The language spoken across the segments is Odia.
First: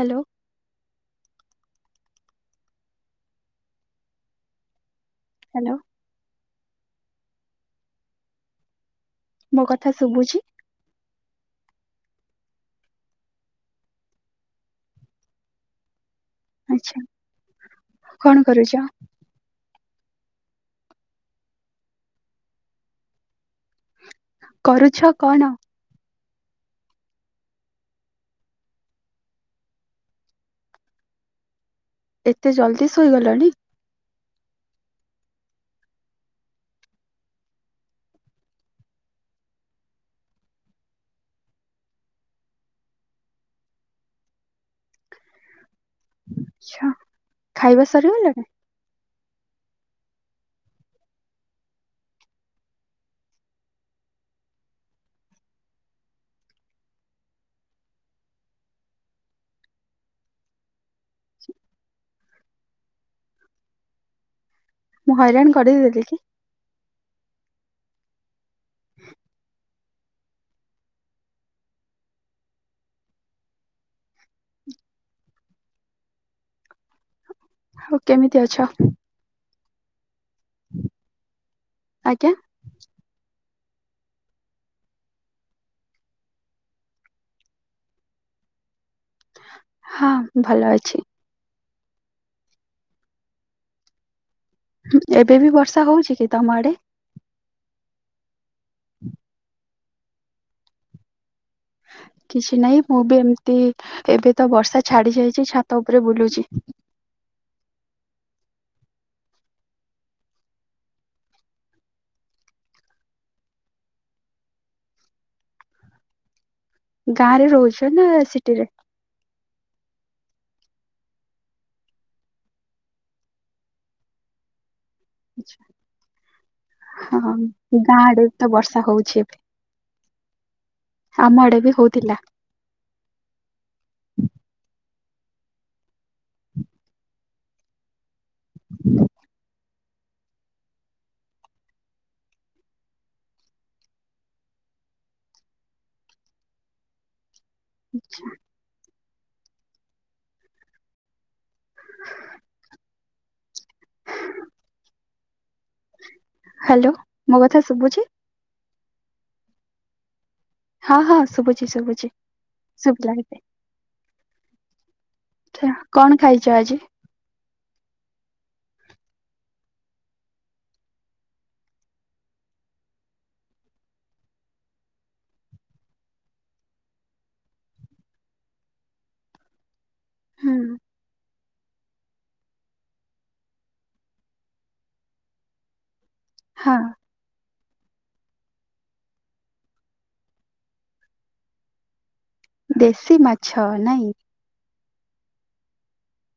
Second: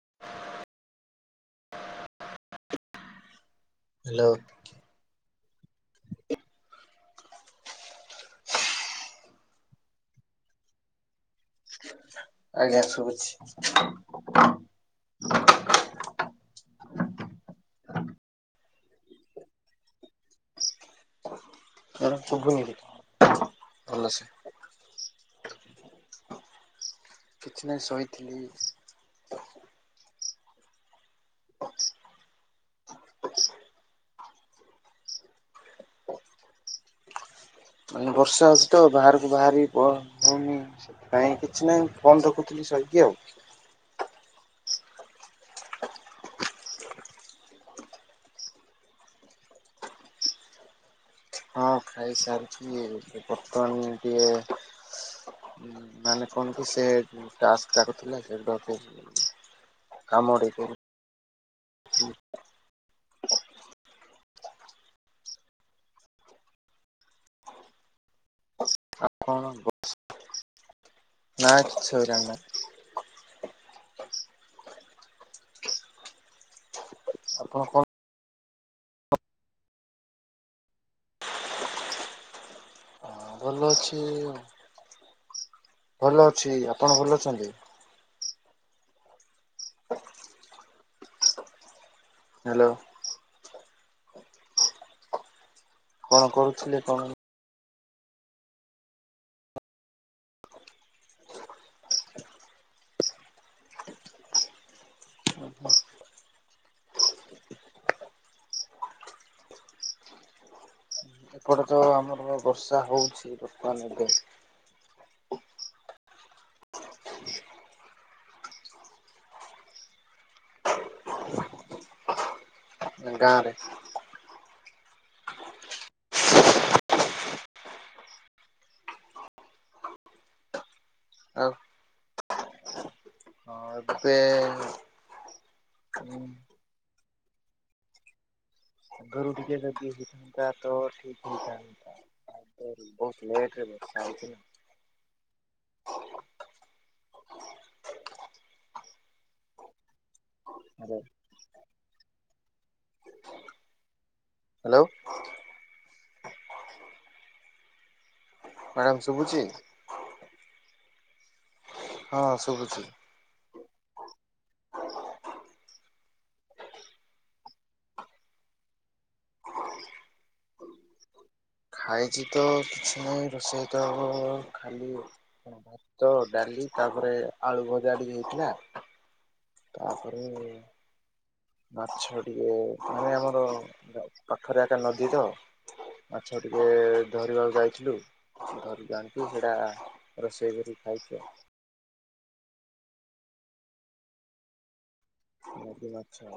ହାଲୋ। ହାଲୋ। ହ୍ୟାଲୋ। ମୋ କଥା ଶୁଭୁଛି। ଆଜ୍ଞା ଶୁଭୁଛି। ଆଚ୍ଛା କଣ କରୁଚ? ମ୍ୟାଡାମ୍ ଶୁଭୁନି କିଛି ଭଲ ସେ। କରୁଛ କଣ? କିଛି ନାହିଁ ଶୋଇଥିଲି। ଏତେ ଜଲଦି ଶୋଇଗଲଣି। ମାନେ ବର୍ଷା ହଉସି ତ ବାହାରୁକୁ ବାହାରି ବ ହଉନି। କାଇଁ କିଛି ନାହିଁ ଫୋନ୍ ଦେଖୁଥିଲି ଶୋଇକି ଆଉ। ଆଚ୍ଛା ଖାଇବା ସରିଗଲାଣି। ହଁ ଖାଇସାରିଛି ଏ ବର୍ତ୍ତମାନେ ଟିକେ ଉଁ ମାନେ କଣ କି ସେ ଟାସ୍କ ଯାକ ଥିଲା ସେଇଡୁ [unintelligible] କାମ ଟିକେ କରୁ ଚି ମୁଁ ହଇରାଣ କରିଦେଲି କି। ହ ଆଉ କଣ ନା କିଛି ହଇରାଣ ନାଇଁ। ଆପଣ କଣ ଆଉ କେମିତି ଅଛ? ଆଜ୍ଞା। ହଁ ଭଲ ଅଛି ଆଉ। ଭଲ ଅଛି ଆପଣ ଭଲ ଅଛନ୍ତି। ହଁ ଭଲ ଅଛି। ହ୍ୟାଲୋ। ହୁଁ ଏବେ ବି ବର୍ଷା ହଉଛି କଣ କି ତମ ଆଡେ? କରୁଥିଲେ କଣ କିଛି ନାଇଁ ମୁଁ ବି ଏମତି ଏବେ ତ ବର୍ଷା ଛାଡି ଯାଇଛି ଛାତ ଉପରେ ବୁଲୁଚି। ଏକଡେ ତ ଆମର ବର୍ଷା ହଉଛି ବର୍ତ୍ତମାନ ଏବେ। ଗାଁରେ ରହୁଛ ନା ସିଟିରେ। ଗାଁରେ। ଆଚ୍ଛା। ହଁ ଗାଁ ଆଡେ ତ ବର୍ଷା ହଉଛି ଏବେ। ଆମ ଆଉ ଆଡେ ବି ହଉଥିଲା। ଆଉ ଏବେ ଉଁ ଆଗରୁ ଟିକେ ହେ ଇଏ ହେଇଥାନ୍ତା ତ ଠିକ୍ ହେଇଥାନ୍ତା ଆଗରୁ ବୋହୁତ ଲେଟରେ ବର୍ଷା ହଉଛି ନା। ଆଚ୍ଛା। ହାଲୋ। ହାଲୋ। ହାଲୋ ମୋ କଥା ଶୁଭୁଛି। ମାଡାମ୍ ଶୁଭୁଚି। ହଁ ହଁ ଶୁଭୁଚି ଶୁଭୁ ହଁ ଶୁଭୁଛି। ଜାଣି ପେ ଛ କଣ ଖାଇଛ ଆଜି? ଖାଇଚି ତ କିଛି ନାହିଁ ରୋଷେଇ ତ ହବ ଖାଲି ଅ ଭାତ ଡାଲି ତାପରେ ଆଳୁ ଭଜା ଟିକେ ହୋଇଥିଲା। ତାପରେ ହୁଁ ମାଛ ଟିକେ ମାନେ ଆମର ପା ପାଖରେ ହେଟା ନଦୀ ତ ଆଛା ଟିକେ ହଁ ଧରିବାକୁ ଯାଇଥିଲୁ ଧରିବା ଆଣିକି ସେଇଟା ରୋଷେଇ କରିକ ଖାଇଛୁ ଆଉ। ଦେଶୀ ମାଛ ନାଇଁ। ନଦୀ ମାଛ।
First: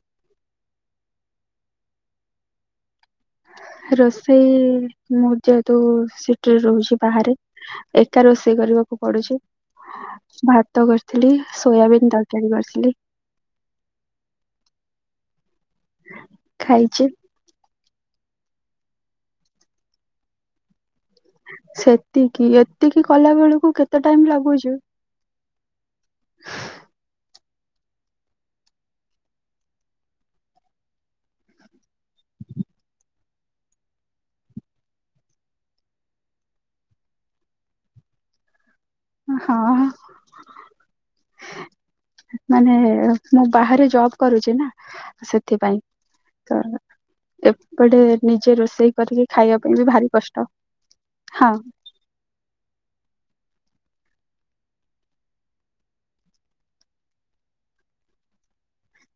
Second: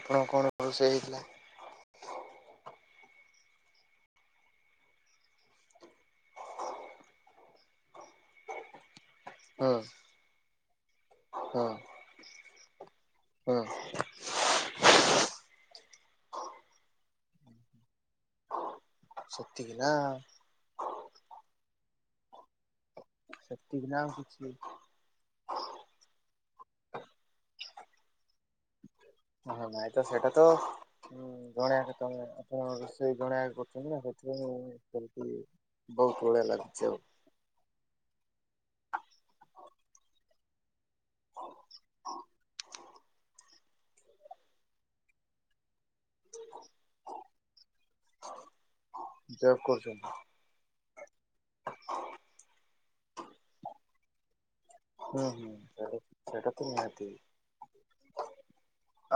ଆପଣଙ୍କ କଣ ରୋଷେଇ ହେଇଥିଲା। ରୋଷେଇ ମୁଁ ଯେହେତୁ ସିଟିରେ ରହୁଛି ବାହାରେ। ଏକା ରୋଷେଇ କରିବା କୁ ପଡୁଛି ହୁଁ ଭାତ କରିଥିଲି ସୋୟାବିନ୍ ତରକାରୀ କରିଥିଲି। ହଁ। ଖାଇଛି। ସେତିକି ନା ସେତିକି ଏତିକି କଲା ବେଳକୁ ସେତିକି ନା କେତେ ଆଉ ଟାଇମ କିଛି ଲାଗୁଚି। ହଁ ନାଇଁ ତ ସେଇଟା ତ ହୁଁ ଜଣେଆକା ତମେ ଆପଣ ରୋଷେଇ ଜଣେଆକା କରୁଛନ୍ତି ନା ସେଥିଇଁ ମୁଁ କରିକି ବ ହୁ ଳିଆ ଲାଗୁଛି ଆଉ। ଅ ହଁ। ମାନେ ମୁଁ ବାହାରେ ଜବ କରୁଛି ନା ସେଥିପାଇଁ। ତ ଏପଟେ ନିଜେ ରୋଷେଇ କରିକି ଜବ୍ ଖାଇବା ପାଇଁ ବି କରୁଛନ୍ତି ଭାରି କଷ୍ଟ ହଁ। ହୁଁ ହୁଁ ସେଟା ସେଇଟ ତ ନିହାତି ହଁ।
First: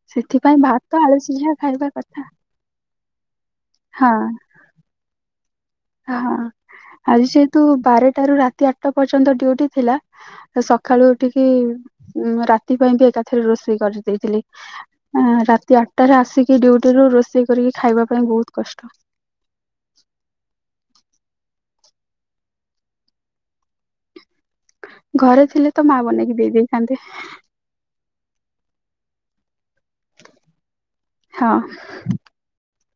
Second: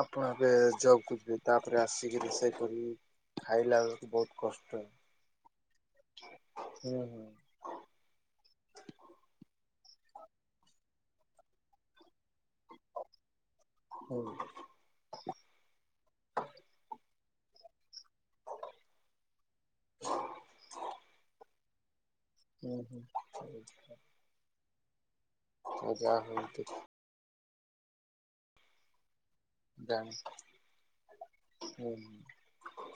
ଆପଣ ଏବେ ସେଥିପାଇଁ ଜବ ଭାତ ଆଳୁ କୁ ଯିବେ ସିଝା ତାପରେ ଖାଇବା କଥା ଆସିକିରି ରୋସେଇ କରିକି ଖାଇଲା ହଁ ବେଳକୁ ବହୁତ କଷ୍ଟ। ହଁ ହୁଁ ହୁଁ ଆଜି ସେତୁ ବାରଟା ରୁ ରାତି ଆଠଟା ପର୍ଯ୍ୟନ୍ତ ଡିଉଟି ଥିଲା। ତ ସକାଳୁ ଉଠିକି ଉ ରାତି ପାଇଁ ବି ଏକାଥରେ ରୋଷେଇ ହୁଁ କରିଦେଇଥିଲି। ଅଁ ରାତି ଆଠଟାରେ ଆସିକି ଡ୍ୟୁଟିରୁୁ ରୋଷେଇ କରିକି ଖାଇବା ପାଇଁ ବହୁତ କଷ୍ଟ। ହୁଁ ହୁ। [unintelligible] ଘରେ ଥିଲେ ତ ମା ବନେଇକି ହଉ ଦେଇ ତୁ ଦେଇଥାନ୍ତେ। ହଁ ଜାଣିଛି ହୁଁ।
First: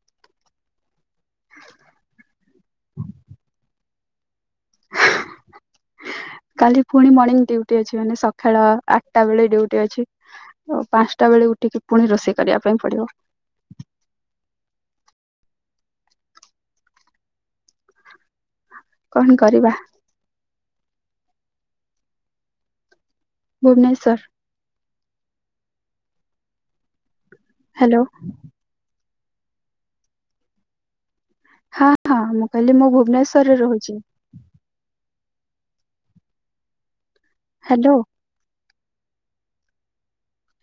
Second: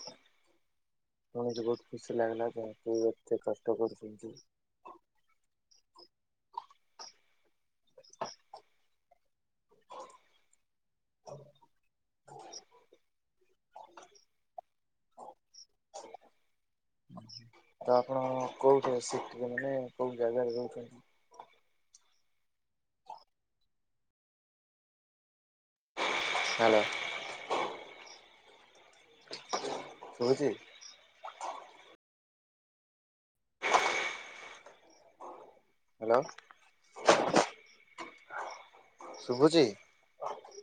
ଶୁଣିକି ବହୁତ ଖୁସି ଲାଗିଲା ଯେହେତୁ ଏତେ କଷ୍ଟ କରୁଛନ୍ତି। [inaudible] କାଲି ପୁଣି ମର୍ଣିଂ ଡିଉଟି ଅଛି ମାନେ ସକାଳ ଆଟା ବେଳେ ଡିଉଟି ଅଛି। ଓ ପାନ୍ସଟା ବେଳେ ଉଠିକି ପୁଣି ରୋଷେଇ କରିବା ପାଇଁ ପଡିବ। ତ ଆପଣ କୋଉଠି କଣ ସିପ୍ଟ ରେ ମାନେ କରିବା କୋଉ ଜାଗାରେ ରହୁଛନ୍ତି। ଭୁବନେଶ୍ୱର। ହ୍ୟାଲୋ। ହ୍ୟାଲୋ। ଶୁଭୁଛି? ହଁ ହଁ ମୁଁ କହିଲି ମୁଁ ଭୁବନେଶ୍ୱରରେ ରହୁଛି। ହ୍ୟାଲୋ। ହ୍ୟାଲୋ। ଶୁଭୁଛି?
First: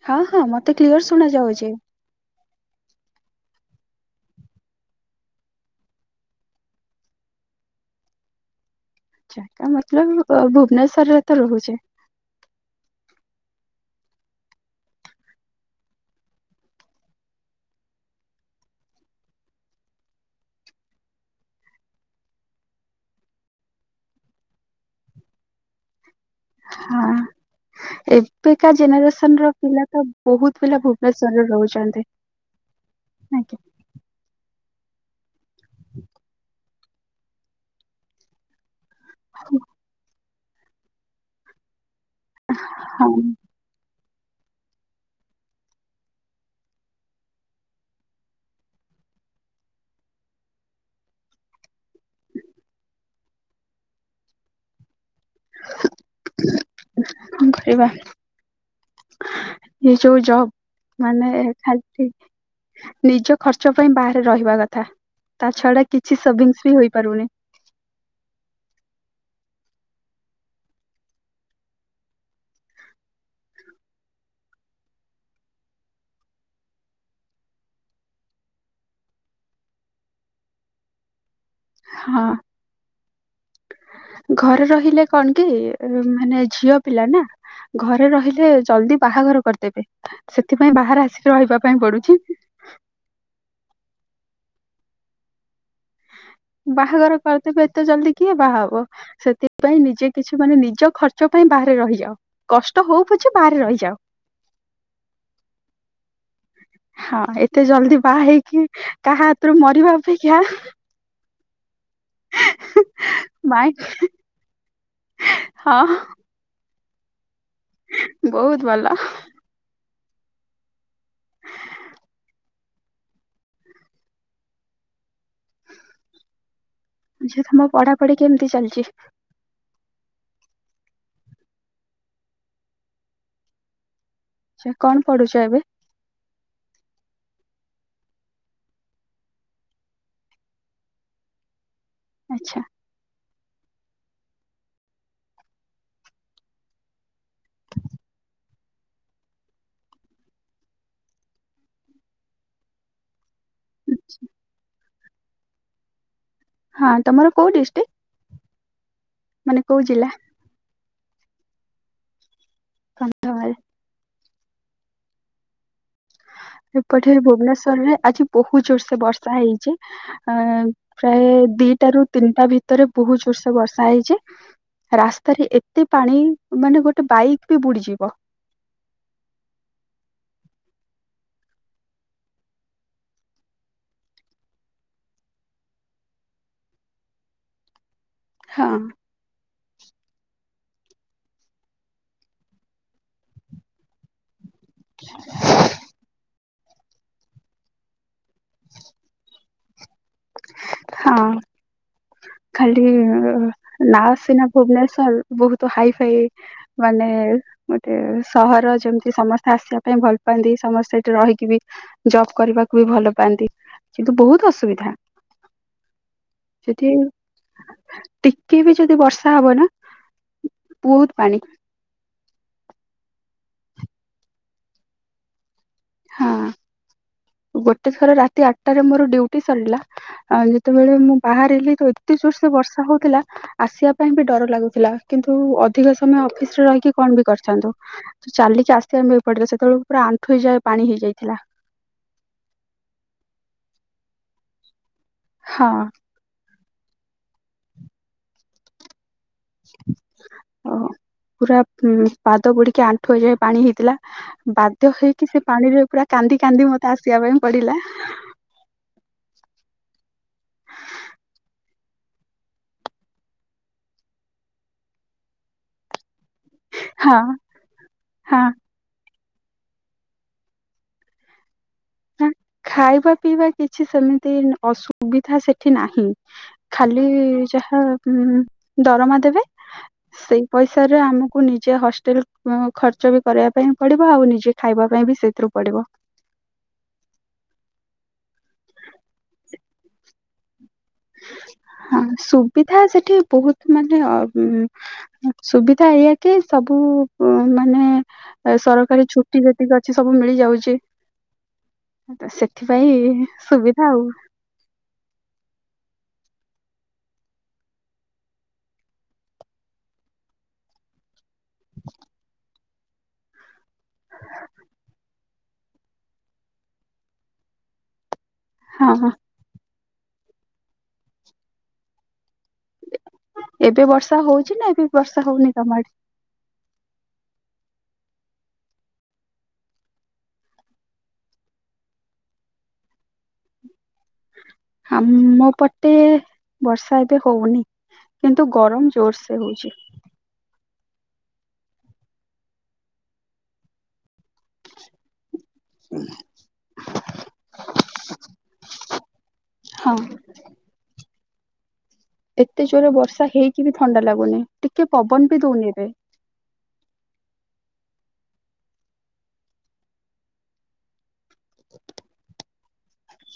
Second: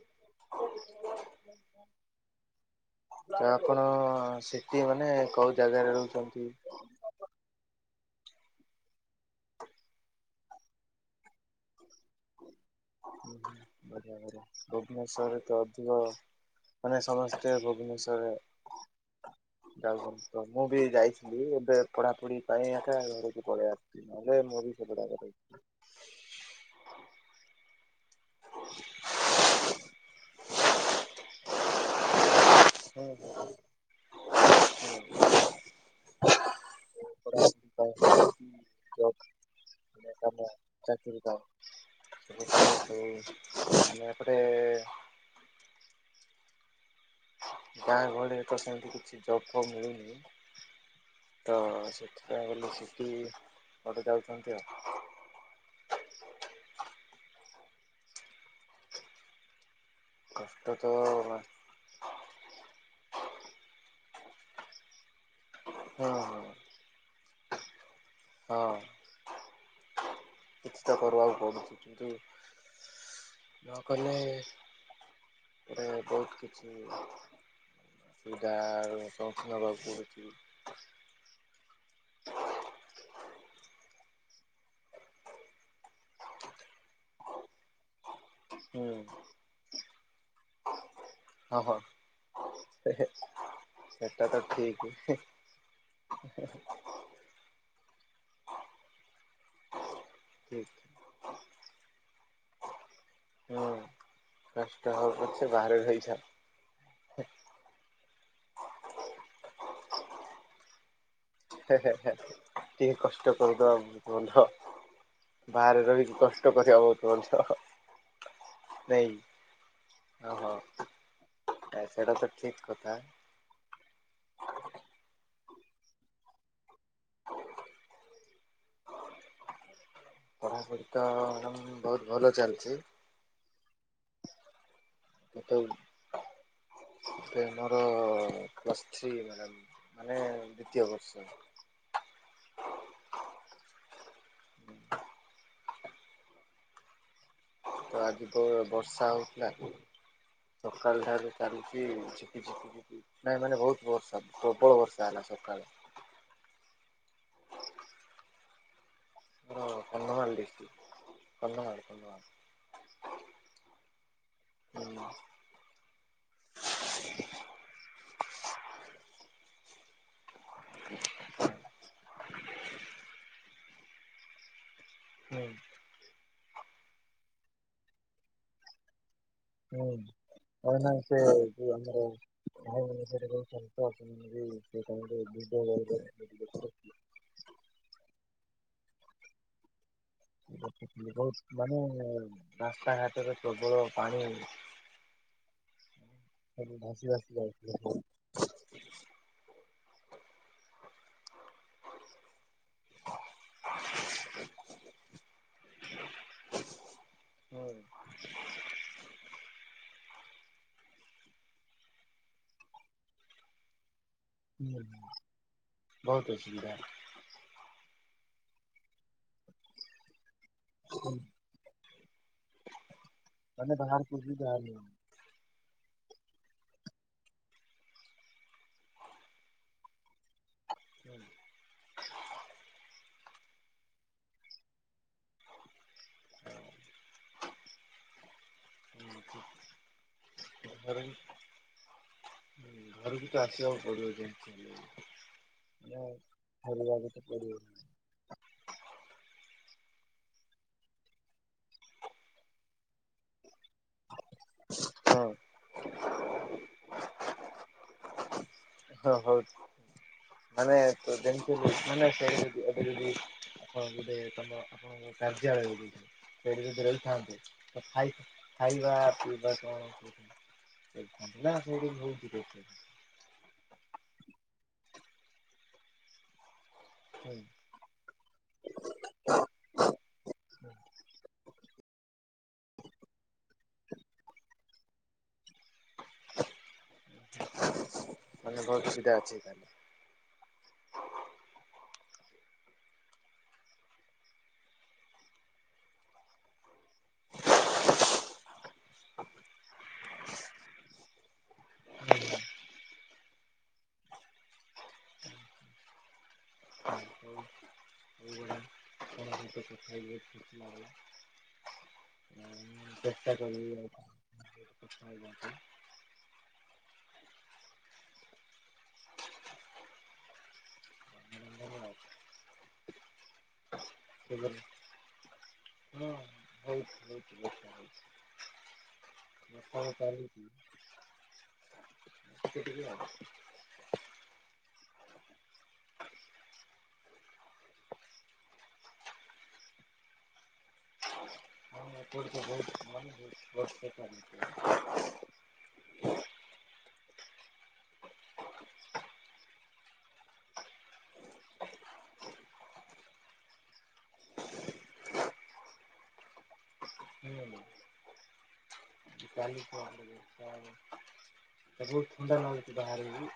ହଁ ହଁ ମତେ କ୍ଲିୟର ଶୁଣା ଯାଉଛି। ତ ଆପଣ ସିଟି ମାନେ କୋଉ ଜାଗାରେ ରହୁଛନ୍ତି? ଜାଗା ମତଲବ୍ ଅ ଭୁବନେଶ୍ଵରରେ ତ ରହୁଛି। [unintelligible] ଭୁବନେଶ୍ୱରରେ ତ ଅଧିକ ମାନେ ସମସ୍ତେ ଭୁବନେଶ୍ଵରରେ ଯାଉଛନ୍ତି ତ ମୁଁ ବି ଯାଇଥିଲି ଏବେ ପଢାପଢି ପାଇଁ ଆକା ଏବେ ଘରକୁ ପଳେଇ ଆସି ନହେଲେ ମୁ ବି ସେପଟେ ଆକା ରହି ଥାଆନ୍ତି। ହଁ। ଏବେକା ଜେନେରେସନ ର ପିଲା ତ ବହୁତ ପିଲା ଭୁବନେଶ୍ଵରରେ ରହୁଚନ୍ତି। [unintelligible] [unintelligible] ଆଜ୍ଞା ଚାକିରୀ କାଇଁ ହଁ ମାନେ ଏପଟେ ଗାଁ ଗହଳିରେ ତ ସେମିତି କିଛି ଜବ ଫବ ମିଳିନି। ତ ସେଥିପାଇଁ ବୋଲି ସେଠି ପଳେଇ ଯାଉଛନ୍ତି ଆଉ। କଣ କରିବା। ଏ ଯୋଉ ଜବ୍ କଷ୍ଟ ତ ମାନେ ହୁଁ ଖାଣ୍ଟି ନିଜ ଖର୍ଚ୍ଚ ପାଇଁ ବାହାରେ ରହିବା କଥା ତା ଛଡା ହୁଁ କିଛି ସେଭିଙ୍ଗସ ବି ହୋଇପାରୁନି। ହଁ। କିଛି ତ କରିବାକୁ ପଡ଼ୁଚି କିନ୍ତୁ ନକଲେ ମତେ ବହୁତ କିଛି ସୁବିଧାର ସମ୍ମୁଖୀନ ହବାକୁ ପଡ଼ୁଛି। ହଁ। ଘରେ ରହିଲେ କଣ କି ମାନେ ଝିଅ ପିଲା ନା ଘରେ ରହିଲେ ହୁଁ ଜଲଦି ବାହାଘର କରିଦେବେ ସେଥିପାଇଁ ବାହାରେ ଆସିକି ରହିବା ପାଇଁ ପଡୁଛି। ହେ ହେ ସେଟା ତ ଠିକ। ବାହାଘର କରିଦେବେ ଏତେ ଜଲଦି କିଏ ବାହା ହବ, ସେଥିପାଇଁ ନିଜେ କିଛି ମାନେ ଠିକ ନିଜ ଖର୍ଚ୍ଚ ର୍ଚ୍ଚ ପାଇଁ ବାହାରେ ରହିଯାଅ କଷ୍ଟ ହଉ ପଛ ବାହାରେ ହୁଁ ରହିଯାଅ। କଷ୍ଟ ହଉ ପଛେ ବାହାରେ ରହିଯାଅ। ହଁ ଏତେ ଜଲଦି ବାହା ହେଇକି କାହା ହାତରୁ ମରିବା ଅପେକ୍ଷା ହେ ହେ ଟିକେ କଷ୍ଟ ମାଇଁ କରିଦବା ଭଲ। ହଁ ବାହାରେ ରହିିକି କଷ୍ଟ କରିବା ବହୁତ ଭଲ ବହୁତ ଭଲ ନାଇଁ। ଓହୋ ସେଟା ତ ଠିକ କଥା। ଝିଅ ତମ ପଢାପଢି କେମିତି ଚାଲିଚି? ପଢ଼ାପଢ଼ି ତ ଉମ ବହୁତ ଭଲ ଚାଲିଚି। ଆଛା କଣ ପଢୁଛ ଏବେ? ଏ ମୋର ପ୍ଲସ ଥ୍ରୀ ମାଡାମ ମାନେ ଦ୍ୱିତୀୟ ବର୍ଷ। ଆଚ୍ଛା। ତ ଆଜି ତ ବର୍ଷା ହଉଥିଲା ସକାଳ ଟାରୁ ଚାଲିଚି ଝିପି ଝିପି ନାଇଁ ମାନେ ବହୁତ ବର୍ଷା ପ୍ରବଳ ବର୍ଷା ହେଲା ସକାଳେ। ହଁ ତମର କଉ ଡିଷ୍ଟିକ? ଆମର ଜିଲ୍ଲା? କନ୍ଧମାଳ ଡିଷ୍ଟ୍ରିକ କନ୍ଧମାଳ କନ୍ଧମାଳ। କନ୍ଧମାଳ। ହୁଁ। ଏପଟରେ ଭୁବନେଶ୍ୱର ରେ ଆଜି ବହୁତ ଜୋରସେ ବର୍ଷା ହେଇଚି। ଆଁ ପ୍ରାୟ ଦିଟା ରୁ ତିନିଟା ଭିତରେ ବହୁତ ଜୋରସେ ବର୍ଷା ହେଇଚି। ହୁଁ ରାସ୍ତାରେ ଏତେ ପାଣି ମାନେ ଗୋଟେ ବାଇକ ବି ବୁଡିଯିବ। ହୁଁ। [unintelligible] [unintelligible] ଭିଡିଓ କରିକି [unintelligible] ହଁ। ବହୁତ ମାନେ ରାସ୍ତାଘାଟରେ ପ୍ରବଳ ପାଣି [unintelligible] [unintelligible] ଭାସି ଭାସି ଯାଉ [unintelligible] ହଁ। ଖାଲି ନାଁ ସିନା ଭୁବନେଶ୍ଵର ବହୁତ ହାଇ ଫାଇ ମାନେ ଏ ଗୋଟେ ହୁଁ ସହର ଯେମିତି ସମସ୍ତେ ଆସିବା ପାଇଁ ଭଲ ପାଆନ୍ତି, ସମସ୍ତେ ଏଠି ରହିକି ବି ଜବ୍ କରିବାକୁ ବି ଭଲ ପାଆନ୍ତି କିନ୍ତୁ ବହୁତ ହୁଁ, ଅସୁବିଧା ବହୁତ ଅସୁବି ସେଠି ଟିକେ ବି ଯଦି ବର୍ଷା ହବ ନା ବହୁତ ପାଣି। ମାନେ ବାହାରକୁ ବି ବାହାରି ହଉନି। ହଁ। ଗୋଟେ ଥର ରାତି ଆଟରେ ମୋର ଡ୍ୟୁଟି ସରିଲା ଅଁ, ଯେତେବେଳେ ମୁଁ ହଉନି। ବାହାରିଲି ତ ଏ ଏତେ ଜୋର ସେ ବର୍ଷା ହଉଥିଲା ଆସିବା ପାଇଁ ବି ଡର ଲାଗୁଥିଲା, କିନ୍ତୁ ଅଧିକ ସମୟ ଅଫିସ୍ ରେ ରହିକି କଣ ବି କରିଥାନ୍ତୁ। ତ ଚାଲିକି ଆସିବା ପାଇଁ ଏପଟରେ ସେତେବେଳୁ ପୁରା ଆଣ୍ଠୁ ଏ ଯାଏ ପାଣି ଘର ହେଇଯାଇଥିଲା। ଘରକୁ ତ ଆସିବାକୁ ପଡିବ ଯେମିତି ହଁ [inaudible] ଫେରିବାକୁ ତ ପଡିବ [inaudible] [unintelligible] ଓହୋ, ପୁରା ଉଁ, ପାଦ ବୁଡିକି ଆଣ୍ଠୁଏ ଯାଏ ପାଣି ହେଇଥିଲା। ବା ଧ୍ୟ ହଁ ହେଇକି ସେ ପାଣିରେ ପୁରା କାନ୍ଦି କାନ୍ଦି ମୋତେ ଆସିବା ପାଇଁ ପଡିଲା। ହଁ ବହୁତ ମାନେ ଗୋଟେ ଜିନିଷ ମାନେ ସେଠି ଅଭିବୃଦ୍ଧି ବୋଧେ ତମେ ହଁ। [inaudible] କାର୍ଯ୍ୟାଳୟ [inaudible] ତ ହଁ ରଇଥାନ୍ତି ଖାଇ ହଁ ଖାଇବା ପିଇବା କଣ [inaudible] ନା ସେଇଠୁ ସବୁ ଠିକ୍ ଅଛି। ଖାଇବା ପିଇବା କିଛି ସେମିତି ନ-ଅସୁବିଧା ସେଠି ନାହିଁ, ଖାଲି ଖାଇ ଏହୋ ଉଁ, ଦରମା ଦେବେ ସେଇ ପଇସାରେ ଆମ କୁ ନିଜ ହଷ୍ଟେଲ୍ ଉଁ, ଖର୍ଚ୍ଚ ବି କରିବା ପାଇଁ ପଡିବ, ଆଉ ନିଜେ ଖାଇବା ପାଇଁ ବି ସେଇଥିରୁ ପଡିବ। ମାନେ ବହୁତ ସୁବିଧା ଅଛି ତାହେଲେ। ହଁ ସୁବିଧା ସେଠି ବହୁତ ମାନେ ଅ, ଉଁ, ହଁ ସୁବିଧା ଏଇଆ କି ସବୁ ଉଁ, ମାନେ ଏ ସରକାରୀ ଛୁଟି ଯେତିକି ଅଛି ସବୁ ମିଳିଯାଉଛି। ତ ଆପଣଙ୍କ ସେଥିପାଇଁ ସୁବିଧା ଆଉ। ହଉ। ହଉ ବଢିଆ। [inaudible] [inaudible] ଚେଷ୍ଟା କରିବି [inaudible] ହଁ, ହଁ। ମୁଁ ମୋ ଏବେ ବର୍ଷା ହଉଛି ନା ହଁ ଏବେ ବି ବର୍ଷା ହଉନି ତୋମ ଆଡେ? ହଉଛି [inaudible] ବର୍ଷା ଫର୍ଷା [inaudible] [inaudible] ଆମ ପଟେ ବର୍ଷା ଏବେ ହଉନି। କିନ୍ତୁ ଗରମ ଜୋରସେ ହଉଛି। ହଁ ଏପଟେ ତ ବହୁତ ମାନେ ବର୍ଷା [inaudible] ହଁ। ଏତେ ଜୋରରେ ବର୍ଷା ହେଇକି ବି ଥଣ୍ଡା ଲାଗୁନି, ଟିକେ ପବନ ବି ଦଉନି ଏବେ। [inaudible] କାଲି ଫୋନ୍ [inaudible] ବହୁତ ଥଣ୍ଡା ନାଗୁଚି ବାହାରେ ବି।